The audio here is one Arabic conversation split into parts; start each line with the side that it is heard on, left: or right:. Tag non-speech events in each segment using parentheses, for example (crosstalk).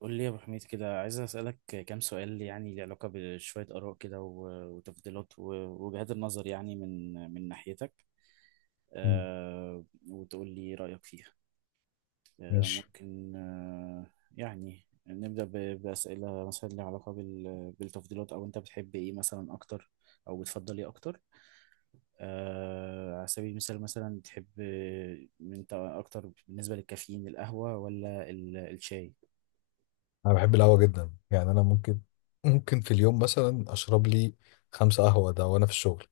right: قول لي يا ابو حميد كده، عايز اسالك كام سؤال يعني ليه علاقه بشويه اراء كده وتفضيلات ووجهات النظر يعني من ناحيتك.
left: مم.
right: آه وتقول لي رايك فيها.
left: ماشي.
right: ممكن. يعني نبدا باسئله مثلا ليها علاقه بالتفضيلات، او انت بتحب ايه مثلا اكتر او بتفضل ايه اكتر؟ على سبيل المثال مثلا، تحب انت اكتر بالنسبه للكافيين القهوه ولا الشاي؟
left: انا بحب القهوه جدا. انا ممكن في اليوم مثلا اشرب لي خمسة قهوه ده وانا في الشغل.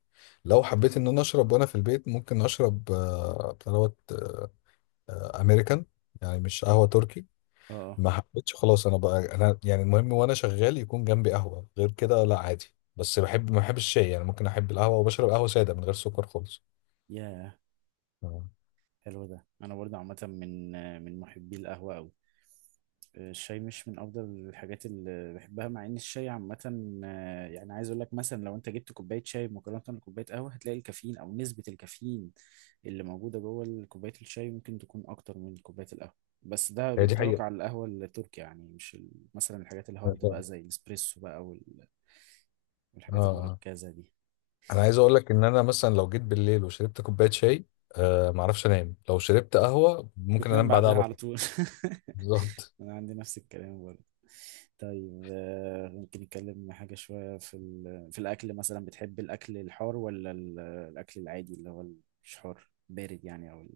left: لو حبيت ان انا اشرب وانا في البيت ممكن اشرب بتاع دوت، امريكان، يعني مش قهوة تركي.
right: اه آه.
left: ما حبيتش خلاص انا بقى، انا يعني المهم وانا شغال يكون جنبي قهوة، غير كده لا عادي. بس بحب، ما بحبش الشاي. يعني ممكن احب القهوة وبشرب قهوة سادة من غير سكر خالص.
right: ياه،
left: آه،
right: حلو ده. انا برضه عامه من محبي القهوه قوي. الشاي مش من افضل الحاجات اللي بحبها، مع ان الشاي عامه، يعني عايز اقول لك، مثلا لو انت جبت كوبايه شاي مقارنه بكوبايه قهوه، هتلاقي الكافيين او نسبه الكافيين اللي موجوده جوه كوبايه الشاي ممكن تكون اكتر من كوبايه القهوه. بس ده
left: هي دي
right: بينطبق
left: حقيقة.
right: على القهوه التركي يعني، مش مثلا الحاجات الهارد
left: اه
right: بقى زي الاسبريسو بقى والحاجات
left: اه
right: المركزه دي.
left: انا عايز اقول لك ان انا مثلا لو جيت بالليل وشربت كوبايه شاي، ما اعرفش انام. لو شربت قهوه ممكن
right: بتنام
left: انام بعدها
right: بعدها
left: على
right: على
left: طول.
right: طول؟
left: بالظبط.
right: (laughs) انا عندي نفس الكلام برضه. طيب، ممكن نتكلم حاجة شوية في الأكل. مثلا بتحب الأكل الحار ولا الأكل العادي اللي هو مش حار، بارد يعني، أو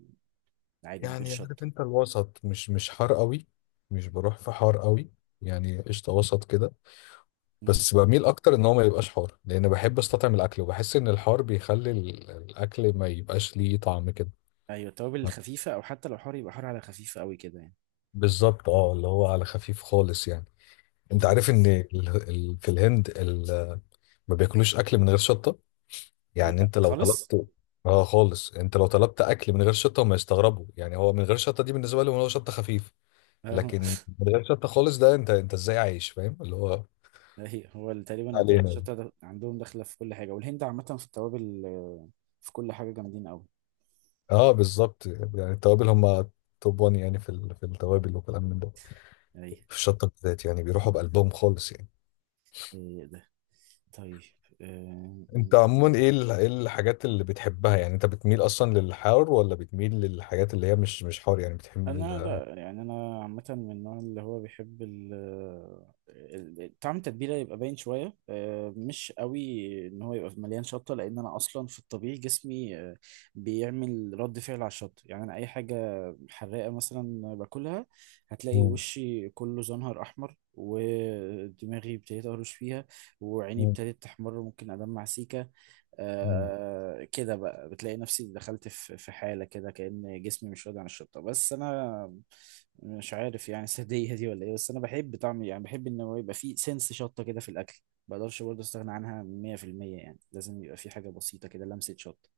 right: العادي من غير
left: يعني عارف
right: شطة؟
left: انت الوسط، مش حار قوي، مش بروح في حار قوي، يعني قشطه وسط كده.
right: مم.
left: بس بميل اكتر ان هو ما يبقاش حار، لان بحب استطعم الاكل وبحس ان الحار بيخلي الاكل ما يبقاش ليه طعم كده.
right: أيوة، التوابل الخفيفة، أو حتى لو حار يبقى حار على خفيف أوي كده يعني.
left: بالظبط، اه اللي هو على خفيف خالص يعني. انت
right: مم.
left: عارف ان في الهند ما بياكلوش اكل من غير شطه. يعني
right: يا
left: انت لو
right: خالص؟
left: طلبت، اه خالص، انت لو طلبت اكل من غير شطه هم يستغربوا. يعني هو من غير شطه دي بالنسبه لهم هو شطه خفيف،
right: (laughs) أهو.
left: لكن من غير شطه خالص ده، انت انت ازاي عايش؟ فاهم اللي هو
right: أيوة، هو تقريبا
left: علينا يعني.
right: الشطة ده عندهم داخلة في كل حاجة، والهند عامة في التوابل، في كل حاجة جامدين أوي.
left: اه بالظبط، يعني التوابل هم توب 1 يعني في في التوابل وكلام من ده.
right: أيوة.
left: في الشطه بالذات يعني بيروحوا بقلبهم خالص يعني.
right: إيه ده. طيب. آه،
left: انت عموما ايه ايه الحاجات اللي بتحبها؟ يعني انت بتميل اصلا للحار، ولا بتميل للحاجات اللي هي مش حار؟ يعني بتحب
right: انا لا، يعني انا عامه من النوع اللي هو بيحب طعم التتبيله يبقى باين شويه، مش قوي ان هو يبقى مليان شطه، لان انا اصلا في الطبيعي جسمي بيعمل رد فعل على الشطه. يعني انا اي حاجه حراقه مثلا باكلها، هتلاقي
left: مم.
right: وشي كله زنهر احمر، ودماغي ابتديت اهرش فيها، وعيني ابتدت تحمر، ممكن ادمع سيكه.
left: مم.
right: كده بقى بتلاقي نفسي دخلت في حالة كده كأن جسمي مش راضي عن الشطة. بس أنا مش عارف يعني، (laughs) السادية دي ولا إيه؟ بس أنا بحب طعم، يعني بحب إن هو يبقى فيه سنس شطة كده في الأكل. ما بقدرش برضه أستغنى عنها. 100% يعني لازم يبقى فيه حاجة بسيطة كده، لمسة شطة.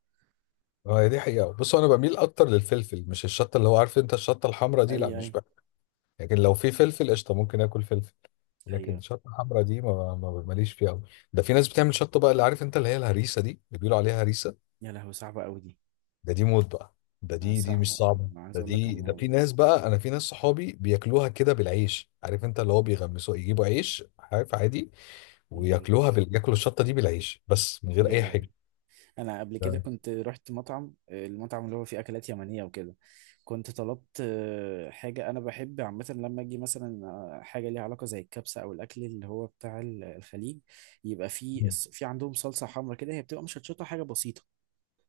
left: اه هي دي حقيقة. بص انا بميل اكتر للفلفل، مش الشطة، اللي هو عارف انت الشطة الحمراء دي لا،
right: أي
left: مش
right: أي
left: بقى. لكن لو في فلفل قشطة ممكن اكل فلفل، لكن
right: أيوه.
left: الشطة الحمراء دي ما ما ماليش فيها قوي. ده في ناس بتعمل شطة بقى، اللي عارف انت اللي هي الهريسة دي، اللي بيقولوا عليها هريسة.
right: يا لهوي، صعبة أوي دي.
left: ده دي موت بقى. ده دي دي
right: صعبة.
left: مش صعبة،
right: أنا عايز
left: ده
right: أقول لك
left: دي ده
right: أنا،
left: في ناس بقى، انا في ناس صحابي بياكلوها كده بالعيش، عارف انت اللي هو بيغمسوا، يجيبوا عيش عارف عادي
right: آه،
left: وياكلوها ياكلوا الشطة دي بالعيش بس من غير
right: يا
left: اي
right: لهوي.
left: حاجة.
right: انا قبل كده
left: ده-
right: كنت رحت مطعم، المطعم اللي هو فيه اكلات يمنيه وكده، كنت طلبت حاجه. انا بحب عامه لما اجي مثلا حاجه ليها علاقه زي الكبسه او الاكل اللي هو بتاع الخليج، يبقى فيه في عندهم صلصه حمراء كده، هي بتبقى مشطشطه حاجه بسيطه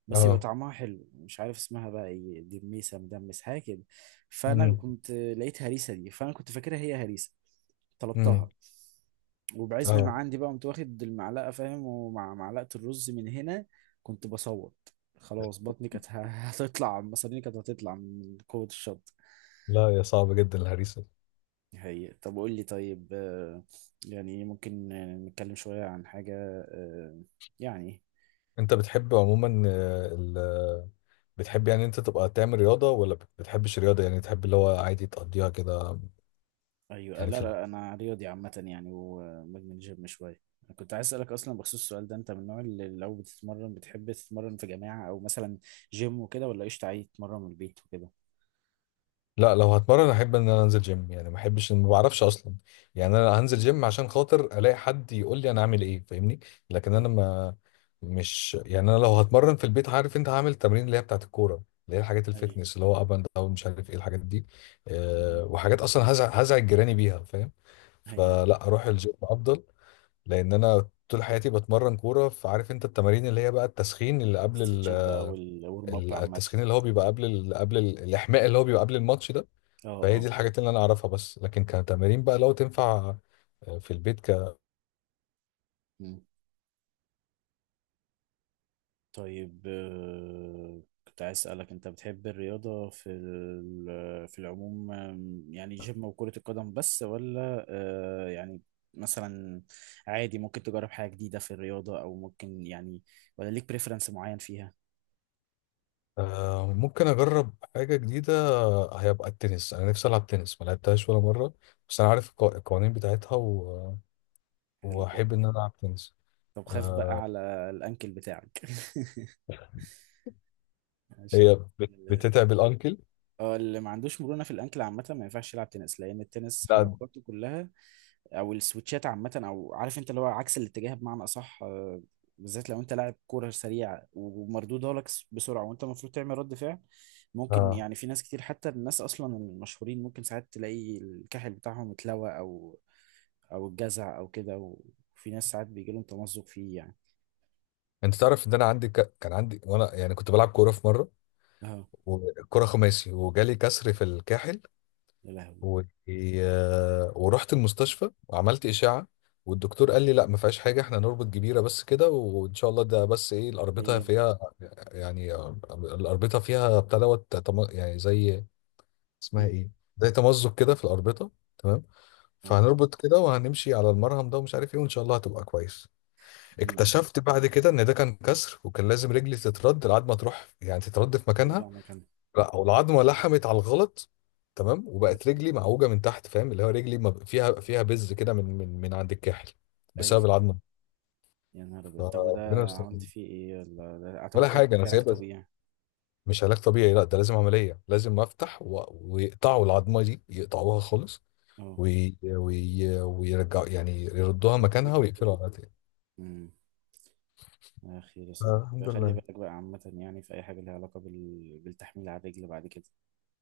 right: بس يبقى
left: اه،
right: طعمها حلو، مش عارف اسمها بقى ايه، دميسه، مدمس، حاجه كده. فانا
left: امم،
right: كنت لقيت هريسه دي، فانا كنت فاكرها هي هريسه،
left: امم،
right: طلبتها وبعزم ما
left: اه.
right: عندي بقى قمت واخد المعلقه، فاهم، ومع معلقه الرز من هنا كنت بصوت، خلاص بطني كانت (laughs) هتطلع، مصاريني كانت هتطلع من قوه الشط.
left: لا يا صعبة جدا الهريسة.
right: هي طب قول لي، طيب، يعني ممكن نتكلم شويه عن حاجه آه، يعني.
left: انت بتحب عموما ال... بتحب يعني انت تبقى تعمل رياضة، ولا بتحبش الرياضة؟ يعني تحب اللي هو عادي تقضيها كده؟
right: ايوه،
left: يعني
right: لا
left: في،
right: لا، انا رياضي عامه يعني، ومدمن جيم شويه. أنا كنت عايز اسالك اصلا بخصوص السؤال ده، انت من النوع اللي لو بتتمرن بتحب تتمرن في جماعه، او مثلا جيم وكده، ولا قشطه عادي تتمرن من البيت وكده؟
left: لا لو هتمرن احب ان انا انزل جيم. يعني ما احبش، ما بعرفش اصلا. يعني انا هنزل جيم عشان خاطر الاقي حد يقول لي انا اعمل ايه، فاهمني؟ لكن انا
right: ايوه
left: ما، مش يعني، انا لو هتمرن في البيت عارف انت هعمل التمرين اللي هي بتاعت الكوره، اللي هي الحاجات
right: ايوه.
left: الفتنس، اللي هو اب اند داون، مش عارف ايه الحاجات دي.
right: م-
left: أه
right: م.
left: وحاجات اصلا هزعج جيراني بيها، فاهم؟
right: هي
left: فلا، اروح الجيم افضل. لان انا طول حياتي بتمرن كوره، فعارف انت التمارين اللي هي بقى التسخين اللي قبل
right: استرتشات بقى والورم اب عامه.
left: التسخين اللي هو بيبقى قبل الاحماء اللي هو بيبقى قبل الماتش ده.
right: اه
left: فهي دي
right: اه.
left: الحاجات اللي انا اعرفها بس، لكن كتمارين بقى لو تنفع في البيت ك.
right: م. طيب، كنت عايز أسألك، أنت بتحب الرياضة في العموم، يعني جيم وكرة القدم بس، ولا يعني مثلا عادي ممكن تجرب حاجة جديدة في الرياضة، أو ممكن يعني، ولا ليك بريفرنس معين فيها؟
left: ممكن اجرب حاجه جديده، هيبقى التنس. انا نفسي العب تنس، ما لعبتهاش ولا مره، بس انا عارف القوانين بتاعتها و...
right: حلو ده.
left: واحب ان انا العب تنس.
right: طب خاف
left: آه،
right: بقى على الأنكل بتاعك (laughs) عشان
left: هي بتتعب الانكل.
right: اه اللي ما عندوش مرونة في الأنكل عامة ما ينفعش يلعب تنس، لأن التنس
left: لا
right: حركاته كلها، او السويتشات عامه، او عارف انت اللي هو عكس الاتجاه بمعنى اصح، بالذات لو انت لاعب كوره سريع ومردودها لك بسرعه وانت المفروض تعمل رد فعل، ممكن
left: اه،
right: يعني في ناس كتير، حتى الناس اصلا المشهورين ممكن ساعات تلاقي الكاحل بتاعهم اتلوى، او الجزع او كده، وفي ناس ساعات بيجي لهم تمزق فيه يعني.
left: انت تعرف ان انا عندي كان عندي، وانا يعني كنت بلعب كوره في مره،
right: اه.
left: وكره خماسي، وجالي كسر في الكاحل
right: يا لهوي.
left: و... ورحت المستشفى وعملت اشعه، والدكتور قال لي لا ما فيهاش حاجه، احنا نربط جبيره بس كده وان شاء الله. ده بس ايه، الاربطه
right: هيلم.
left: فيها يعني الاربطه فيها يعني زي، اسمها
right: مم.
left: ايه، زي تمزق كده في الاربطه. تمام،
right: اه.
left: فهنربط كده وهنمشي على المرهم ده ومش عارف ايه، وان شاء الله هتبقى كويس.
right: مم.
left: اكتشفت بعد كده ان ده كان كسر، وكان لازم رجلي تترد لحد ما تروح، يعني تترد في مكانها.
right: ترجع مكانها.
left: لا هو العظمه لحمت على الغلط، تمام، وبقت رجلي معوجه من تحت، فاهم اللي هو رجلي ما ب- فيها، فيها بز كده من من عند الكاحل
right: اي.
left: بسبب العظمه.
right: يا نهار ابيض، طب
left: فربنا
right: وده
left: يستر.
right: عملت فيه ايه؟ ولا اعتقد
left: ولا
right: ده
left: حاجه انا
right: محتاج علاج
left: سايبها.
right: طبيعي.
left: مش علاج طبيعي، لا ده لازم عمليه، لازم افتح و... ويقطعوا العظمه دي يقطعوها خالص،
right: اه.
left: وي... وي... ويرجعوا يعني يردوها
right: يا
left: مكانها
right: ابن
left: ويقفلوا عليها تاني.
right: مم. يا أخي، يا صديقي بقى،
left: الحمد
right: خلي
left: لله.
right: بالك بقى عامة يعني في أي حاجة ليها علاقة بالتحميل على الرجل بعد كده.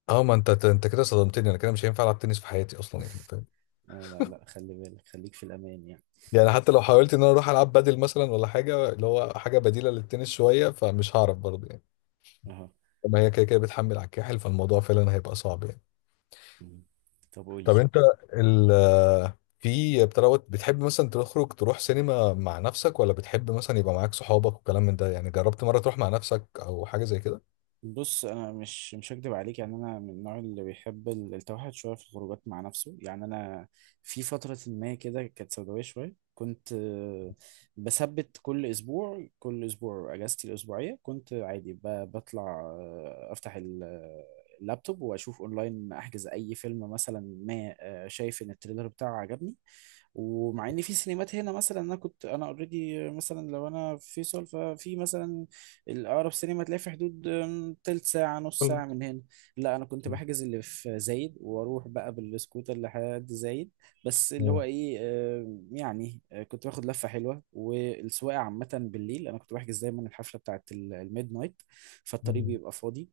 left: اه ما انت انت كده صدمتني، انا كده مش هينفع العب تنس في حياتي اصلا يعني.
right: اه، لا لا، خلي بالك، خليك في الأمان يعني.
left: يعني حتى لو حاولت ان انا اروح العب بدل، مثلا ولا حاجه، اللي هو حاجه
right: مم.
left: بديله للتنس شويه، فمش هعرف برضه يعني.
right: أهو.
left: لما هي كده كده بتحمل على الكاحل، فالموضوع فعلا هيبقى صعب يعني.
right: مم. طب قول لي.
left: طب انت ال، في بتروت بتحب مثلا تخرج تروح سينما مع نفسك، ولا بتحب مثلا يبقى معاك صحابك وكلام من ده؟ يعني جربت مره تروح مع نفسك، او حاجه زي كده؟
right: بص، انا مش هكدب عليك، يعني انا من النوع اللي بيحب التوحد شويه في الخروجات مع نفسه. يعني انا في فتره ما كده كانت سوداويه شويه، كنت بثبت كل اسبوع، كل اسبوع اجازتي الاسبوعيه كنت عادي بطلع، افتح اللابتوب واشوف اونلاين، احجز اي فيلم مثلا ما شايف ان التريلر بتاعه عجبني. ومع ان في سينمات هنا مثلا، انا كنت انا اوريدي مثلا، لو انا في فيصل، ففي مثلا الأقرب سينما تلاقي في حدود تلت ساعة، نص
left: مم.
right: ساعة من هنا. لا، أنا كنت بحجز اللي في زايد وأروح بقى بالسكوتر لحد زايد، بس اللي هو
left: مم.
right: إيه، يعني كنت باخد لفة حلوة، والسواقة عامة بالليل، أنا كنت بحجز دايما الحفلة بتاعت الميد نايت، فالطريق
left: مم.
right: بيبقى فاضي،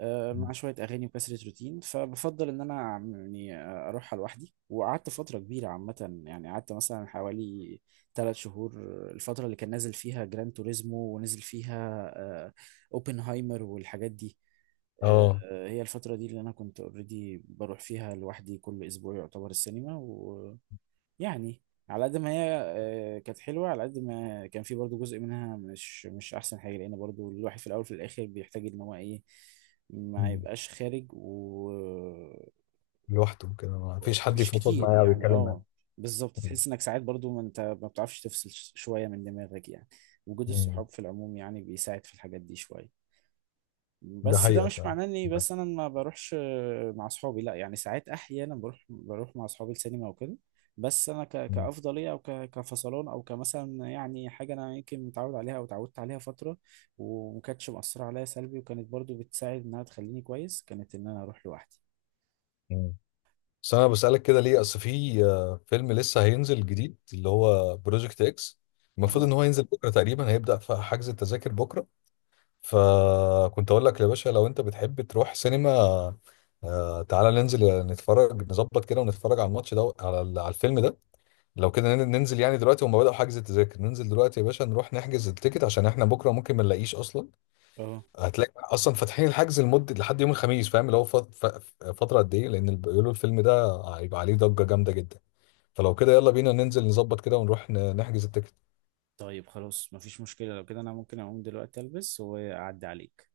right: مع شوية
left: (laughs)
right: أغاني وكسرة روتين، فبفضل إن أنا يعني أروحها لوحدي. وقعدت فترة كبيرة عامة، يعني قعدت مثلا حوالي ثلاث شهور، الفترة اللي كان نازل فيها جران توريزمو، ونزل فيها آه، أوبنهايمر والحاجات دي.
left: اه
right: هي الفترة دي اللي أنا كنت أوريدي بروح فيها لوحدي كل أسبوع يعتبر السينما يعني. على قد ما هي كانت حلوة، على قد ما كان في برضو جزء منها مش أحسن حاجة، لأن برضو الواحد في الأول وفي الآخر بيحتاج إن هو إيه، ما
left: مم.
right: يبقاش خارج
left: لوحده كده ما فيش حد
right: مش
left: يفضفض
right: كتير
left: معايا او
right: يعني.
left: يتكلم معايا.
right: اه بالظبط، تحس إنك ساعات برضو، ما أنت ما بتعرفش تفصل شوية من دماغك يعني. وجود
left: مم.
right: الصحاب في العموم يعني بيساعد في الحاجات دي شوية.
left: ده
right: بس ده
left: حقيقه
right: مش
left: فعلا.
right: معناه اني بس انا ما بروحش مع اصحابي، لا يعني ساعات، احيانا بروح مع اصحابي السينما وكده. بس انا كافضليه، او كفصلان، او كمثلا يعني حاجه انا يمكن متعود عليها، او اتعودت عليها فتره وما كانتش مأثره عليا سلبي، وكانت برضو بتساعد انها تخليني كويس، كانت ان انا اروح لوحدي.
left: مم. بس انا بسألك كده ليه، اصل في فيلم لسه هينزل جديد، اللي هو بروجكت اكس. المفروض
right: اهو
left: ان هو ينزل بكره تقريبا، هيبدأ في حجز التذاكر بكره. فكنت اقول لك يا باشا، لو انت بتحب تروح سينما، تعالى ننزل نتفرج، نظبط كده ونتفرج على الماتش ده، على على الفيلم ده. لو كده ننزل يعني دلوقتي، هم بدأوا حجز التذاكر، ننزل دلوقتي يا باشا نروح نحجز التيكت، عشان احنا بكره ممكن ما نلاقيش اصلا.
right: اهو.
left: هتلاقي اصلا فاتحين الحجز لمده لحد يوم الخميس، فاهم اللي هو فتره قد ايه، لان بيقولوا الفيلم ده هيبقى عليه ضجه جامده جدا. فلو كده يلا بينا ننزل نظبط كده ونروح نحجز التيكت.
right: طيب خلاص، مفيش مشكله، لو كده انا ممكن اقوم دلوقتي البس واعدي عليك.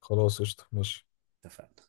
left: خلاص قشطه ماشي.
right: اتفقنا.